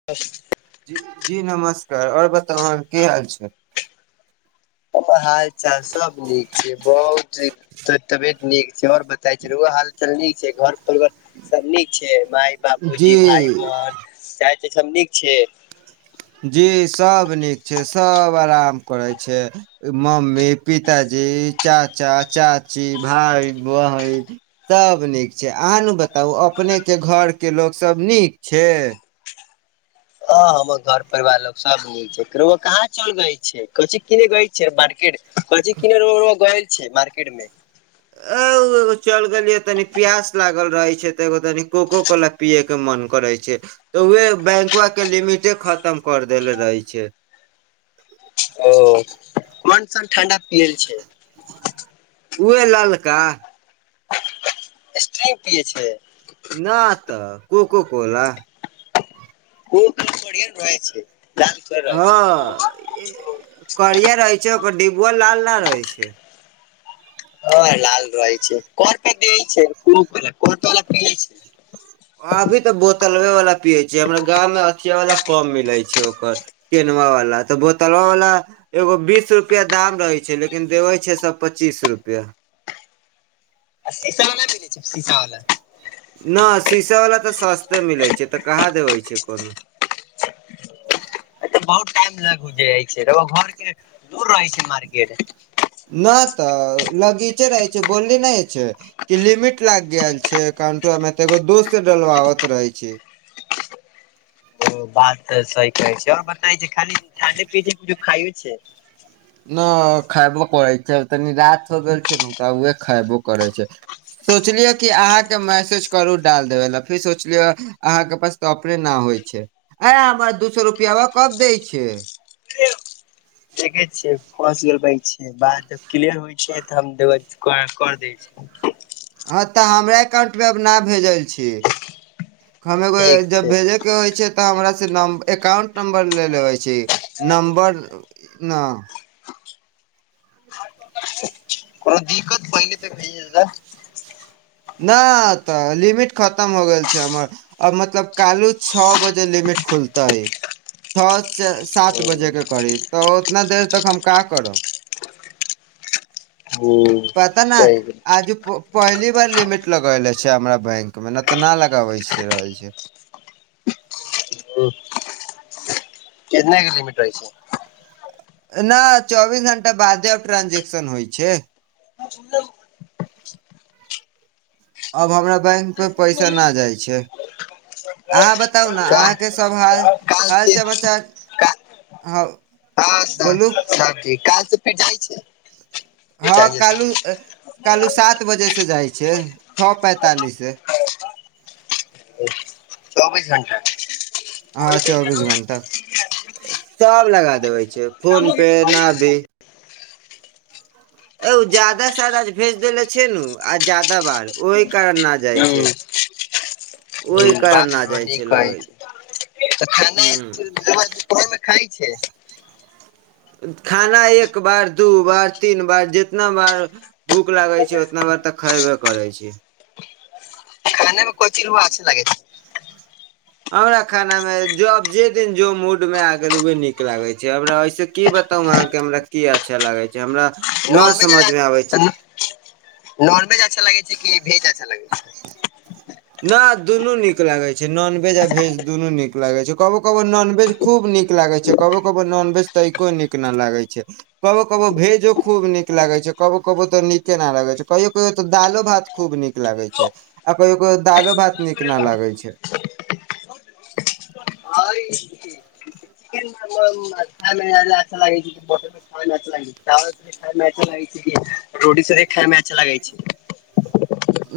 [unintelligible] जी नमस्कार और बताउ अहाँके की हाल छै हमर हालचाल सभ नीक छै बहुत ही त तबियत नीक छैय और बताय छैय रौआ हाल चाल नीक छैय घर परिवार सभ नीक छैय माय जी बाबूजी भाय बहन [unintelligible] सभ नीक छियै जी सभ नीक छैय सभ आराम करैय छैय मम्मी पिताजी चाचा चाची भाइ बहिन सभ नीक छैय अहाॅंनु बताउ अपनेके घरके लोकसभ नीक छैय ह हम्मर घर परिवार लोक सभ नीक छै रउआ कहाँ चल गेल छैय कोची किनै गय छैय मार्केट कोची किने रउआ - रउआ गयल छैय मार्केट मे आउ एगो चल गैलियै तनी प्यास लागल रहे छैय त एगो तनि कोको कोला पियै के मन करे छैय तऽ उहे बैंकवा के लिमिटे खतम कर देल रहे छैय ओ कोन सन ठण्डा पिएल छैय उहे ललका स्टिंग पियए छैयय ना तऽ कोको कोला ओ तऽ बढ़िया रहैय छैय हँ करिया रहैय छैय ओकर डिबुआ लाल ना रहैय छैय [unintelligible] लाल रहै छैय [unintelligible] छैय [unintelligible] अभी तऽ बोत लवे वला पिये छियै हमरा गाममे अथिये वला कम मिलै छैय ओकर केनवा वला तऽ बोतलवा वला एगो बीस रुपैया दाम रहै छै लेकिन देवै छै सभ पच्चीस रुपैया आ शीशा वला नहि मिलै छै शीशा वला [unintelligible] न शीशा वाला तऽ सस्ते मिलै छै तऽ कहाँ देबे छै कोनो तऽ बहुत टाइम लग देयै छै [unintelligible] घर के दूर रहै छै न मार्केट ना तऽ लगीचे रहै छै बोलली नै छै [unintelligible] की लिमिट लागि गेल छै एकाउंटो मे तऽ एगो दोस्त से डलबाबत रहै छी ओ बात तऽ सही कहै छै आओर बता छै खाली खाते पीते कुछो खाइयो छै। न खैबो करै छियै तनि रात हो गेल छै ने तऽ उहे खैबो करै छियै। सोचलि य की अहाँके मैसेज करु डाल देबे ला फिर सोचलि य अहाँके पास तऽ अपने न होइ छै ऐ हमरा दू सौ रुपयाबा कब दै छै। देखै छियै फँस गेल बैंक छियै। बात [inaudible] क्लियर होइ छै तऽ हम देब कर दै छी हँ तऽ हमरा एकाउंट मे अब न भेजै छी हम एगो ठीक जब छै भेजै के होइ छै तऽ हमरा से एकाउंट नंबर ले लेबै छी नंबर न कोनो दिक्कत पहिले तऽ भेज [unintelligible] ना तऽ लिमिट खतम हो गेल छै हमर आ मतलब कालू छौ बजे लिमिट खुलतै। छौ से सात बजे के हूँ करीब तऽ उतना देर तक हम का करब। पता न सही आजु प पहिली बार लिमिट लगैले छै हमरा बैंक मे न तऽ न लगावै छियै रहै छै। उंह केतना के लिमिट रहै छै ना चौबीस घंटा बादे आब ट्रांजेक्शन होइ छै। [inaudible] अब हमरा बैंक मे पैसा न जाइ छै। अहाँ बताउ न अहाँके सभ हाल काल हाल से समाचार हँ बोलू हँ जी काल से फेर जाइ छै [unintelligible] हँ संगे कालू- संग कालू सात बजे से जाइ छै छौ पैंतालिस से चौबीस घंटा के हँ चौबीस घंटा सब लगा देबै छै फोन हुँ पे न भी [unintelligible] जादा से जादा भेज देेने छै नू आ जादा बार ओहि कारण न जाइ हुँ छै ओहि कारण न जाइ छै लगै ह [unintelligible] [unintelligible] खाइ छै खाना एक बार दू बार तीन बार जितना बार भूख लागे छै उतना बार तऽ खैबे करै छी। खाना मे [unintelligible] अच्छे लागै छै हमरा खाना मे जोब जे दिन जो मूड मे आ गेल हमरा उहे नीक लागै छै हमरा ओहिसे की बताऊ अहाँ के हमरा की अच्छा लागे छै हमरा छै न समझ मे आबै छै नॉनवेज नॉनवेज अच्छा लगै छै कि भेज अच्छा लगै छै। ना दुनू नीक लागै छै नॉनभेज आ भेज दुनू नीक लागै छै कबो कबो नॉनभेज खूब नीक लागै छै कबो कबो नॉनवेज तइको नीक न लागे छै कबो कबौ भेजो खूब नीक लागै छै कबो कबो तो नीके न लगै छै कहियो कहियो तऽ दालो भात खूब नीक लागै छै आ कहियो कहियो तऽ दालो भात नीक न लागै छै। [unintelligible] अच्छा लागै। [unintelligible] रोटी संगे खायमे अच्छा लगै छै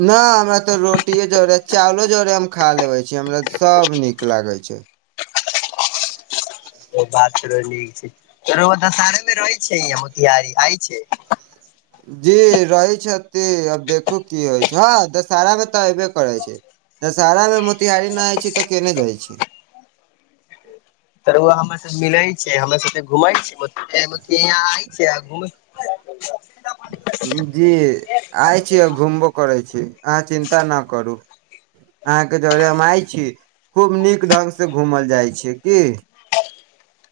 न हमरा ते रोटीये जड़े चावलो जरे हम खा लेबे छी हमरा त सब नीक लागे छै ओ बात तोरो नीक छै रउआ दशहरे मे रहै छै य मोतिहारी आइ छै जी रहै छथि अब देखू की होइ छै हँ दशहरा मे तऽ अयबे करै छै दशहरा मे मोतिहारी ना होइ छै तऽ केने जाइ छै त रउआ हमरा सब मिलै छै हमरा सब घुमै छी यहाँ आय [unintelligible] [inaudible] जी आइ छी आ घुमबो करै छी अहाँ चिन्ता न करू अहाँके जरे हम आय छी खूब नीक ढंग से घूमल जाय छी की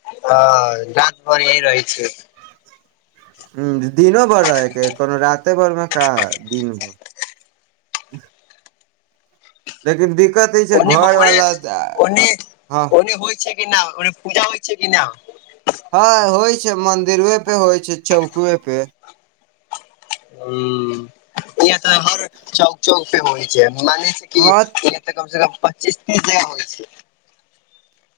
[unintelligible] रहय छि हूँ दिनो भरि रहेके हय कोनो राते भर मे का दिन भर लेकिन दिक्कत ई। ओ छै ओने घर वाला ओने हँ ओने होइ छै क न ओने पूजा होइ छै क ना हँ होइ छै मंदिरबे होइ छै चौकवे पे हुं इह तऽ हर चौक चौक पे होइ छै मने [unintelligible] कि हँ तऽ कम से कम पच्चीस तीस जगह होैए छै।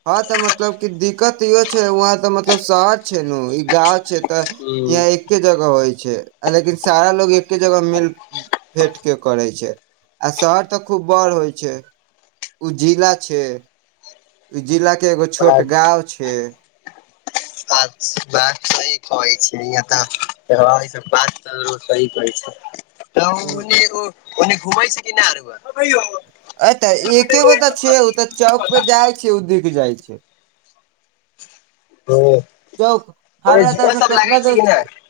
हँ तऽ मतलब कि दिक्कत इहो छै वहां तऽ मतलब शहर छै नु ई गाँव छै। तऽ हूँ यहाँ एके जगह होइ छै, लेकिन सारा लोग एके जगह मिल। फेट के करे छै आ शहर तऽ खूब बड़ होइ छै। उ जिला छै। ई जिला के एगो छोट बात गाँव छै। [unintelligible] [unintelligible] गांव मे ए ने एगो। मोने घुमै छै कि ना रउआ [unintelligible] अ तऽ एके गो तऽ छै ओ तऽ चौक पे जाइ छै ओ दिख जाइ छै [unintelligible] सब चौक लागै हमरा छै कि नहि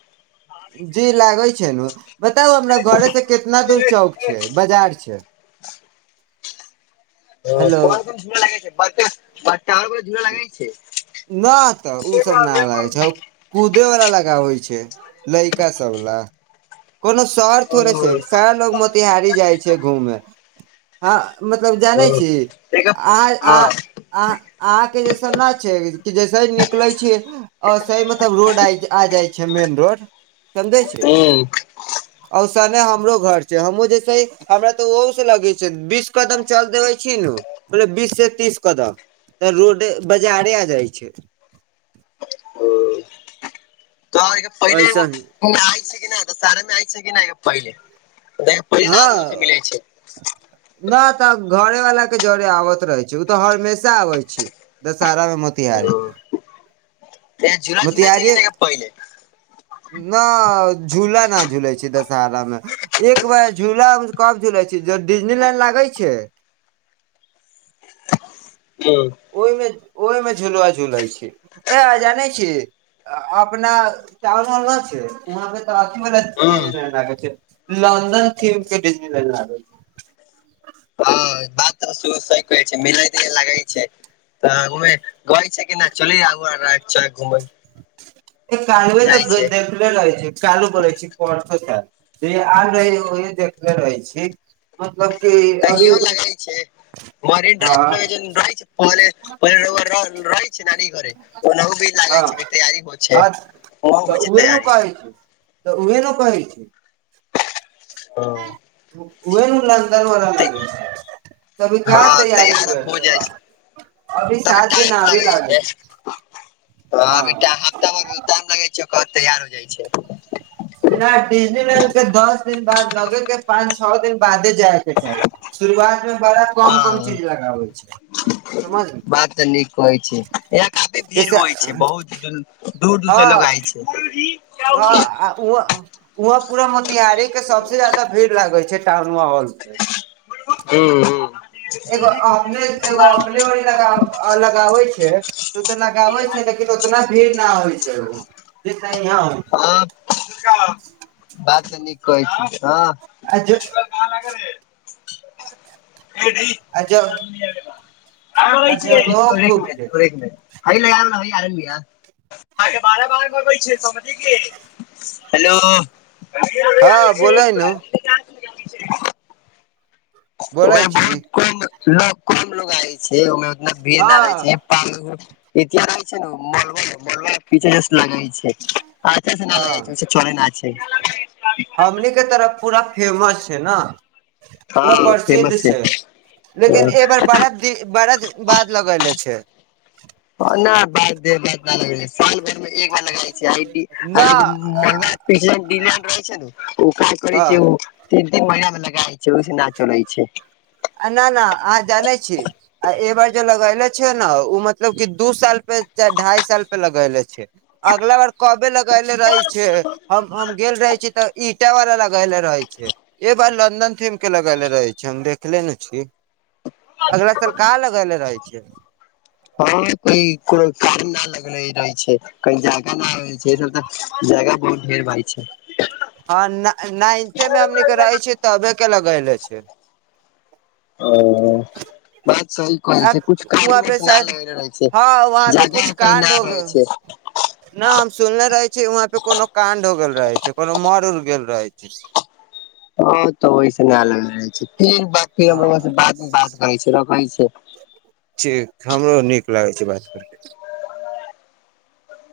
जी लागे छै ने बताउ अपना घरे से केतना दूर चौक छै बाजार छै। ओ हेलो कोन कोन झूला लगै छै बरका बंटा आओर के झूला लागै छै ना तऽ उ सब ना लागे छै कुदे वला लगाबै छै लइका सब ला कोनो शहर ओ थोड़े छै शहर लोग मोतिहारी जाइ छै घूमे। हँ मतलब ओ जानै छी एकर आइ हँ आ। आ आंहा के जैसन न छै जैसहि निकलै छिय ओसही मतलब रोड आ जाइ छै मेन रोड [unintelligible] छै हुँ ओ औसने हमरो घर छै हमहु जेसे ही हमरा तऽ ओहु स लगे छै बीस कदम चल देबै छी नु [unintelligible] बीस स तीस कदम तऽ रोडे बजारे आ जाइ छै तऽ पहिले ओ ऐसन आइ छै कि नहि सारे मे आइ छै कि नहि पहिले पहिले ना रउआ से मिलै छै हं न तऽ घरे वाला के जरे आबैत रहै छै उ तऽ हमेशा आबै छे दशहरा मे मोतिहारी तें झुला झुलाै छै कि नहि पहिले न झूला न झूले छै दशहरा मे एक बार झूला कब झूला छै ज डिजनी लाइंड लागै छै हूंम्म ओहि मे ओहिमे झुलवा झुलै छी ऐ जानै छी अपना चावल न छै वहाँ पे तऽ ज हुँ लै छै लन्दन म के डज लन लागै छै हँ बात तऽ सेहो सही कहै छै मिलय द लागै छै तऽ घूमे गै छै कि नहि चल आ घुमै त कालबे जाइ तऽ छै गैद ले रहै छै कालो बोले छै परसो आब रहै [unintelligible] देखले रहै छी मतलब कि अभी कहियो लगै छै मोरीन हँ ड्राइव पहले ओ रहि छै नानी घरे ओनाहो भी लागै छै हँ तैयारी हो छै हँ वहुं तऽ होइ छै उहे ने तैयारी कहै तऽ उहे न कहै छी हँ ओहे नु लग ते- कभी कहां हँ, तैयारी तैयार अब हो जाइ छै अभी तभी सात दिन आबी [unintelligible] लागै [unintelligible] ब [unintelligible] हफ्ता हँ मे [unintelligible] अभी टाइम लगै छै ओकर तैयार हो जाइ छै नहि डिजनीलैंड के दस दिन बाद लगे के पाँच छौ दिन बादे जाय के चाही शुरुआत मे बड़ा कम कम हँ चीज लगाबै छै समझली बात तऽ नीक कहै छियै यहाँ काफी भीड़ जैसे होइ छै बहुत दूर दूर से लोग हँ आय छै घरी [unintelligible] हँ आ उहो उहो [unintelligible] पूरा मोतिहारी के सबसे जादा भीड़ लागे छै टाउनवा [unintelligible] हॉल पे [inaudible] हूंम्म हूंम्म एगो अपने एगो अपने ओरी [unintelligible] लगा लगाबै छै तू [unintelligible] तऽ लगाबै छै लेकिन उतना भीड़ न होइ छै उ जेतना इहाँ होइ छै हँ बात तऽ नीक कहै छी हँ आ जो [unintelligible] कहाँ लागल हे [unintelligible] आ ज [unintelligible] अइ ल आ जगहो यार खूब छै हइ [unintelligible] लागलरिया अहाँके बारह बरमे अबै [unintelligible] [unintelligible] समझी के हेलो हँ आबै छै बोलै नु छै [unintelligible] बोलै ओहिमे छी बहुत कम ल कम लोग आय [unintelligible] छै ओहिमे उतना भीड़ न रहै हँ छै प [unintelligible] एतना रहै छै ने मलबल मलबल पीछनेस लगै छै अच्छा से [unintelligible] न हँ लगा छै चोले न छै [unintelligible] हमनी के तरफ पूरा फेमस छै न पूरा हँ फेमस प्रसिद्ध छै लेकिन ए बेर बड़ा बड़ा दिन बाद लगैले छै। हँ नहि बाद दे बाद न लग [unintelligible] साल भरि मे एक बार लगाय [unintelligible] छै [unintelligible] न रहै छै नु उ काज करै हँ छियै [unintelligible] ओ तीन तीन महिना मे लगाइ छै ओहिस न चलै छै आ न न अहाँ जनै छी आ ए बार जे लगैले छै न उ मतलब कि दू साल पे चाहे ढाय साल पे लगैले छै। अगला बार कबे लगैले रहै छै हम हम गेल रहै छी तऽ ईंटा वाला लग लगैले रहै छै ए बार लन्दन थीम के लगैले रहै छै हम देखले न छी। अगला साल कहाँ लगेले रहै छियै हँ क कोनो [unintelligible] काम न लगले रहे छै कही जागा न हो छै सब तऽ जगह [unintelligible] बहुत ढेर भइ छै हँ नाइन्थे मे हमनीक केे रहे छीयै तबे के लगैले छै ओ बात सही कहै [unintelligible] आ छै कुछ कारण वहाँ पे वश न शायद लगले रहे छै हँ वहाँ पे कुछ जगह कही न कांड होग रहे छै [inaudible] न हम सुनले रहे छीयै वहाँ पे कोनो [unintelligible] कांड हो गेल रहे छै कोनो मर उड़ गेल रहै छै ओ [unintelligible] तऽ ओहिस न लग रहै छै फेर ब [unintelligible] हँ हमो बाद मे बात करै छी रखै छै ठीक हमरो नीक लागै छै बात करैमे [inaudible]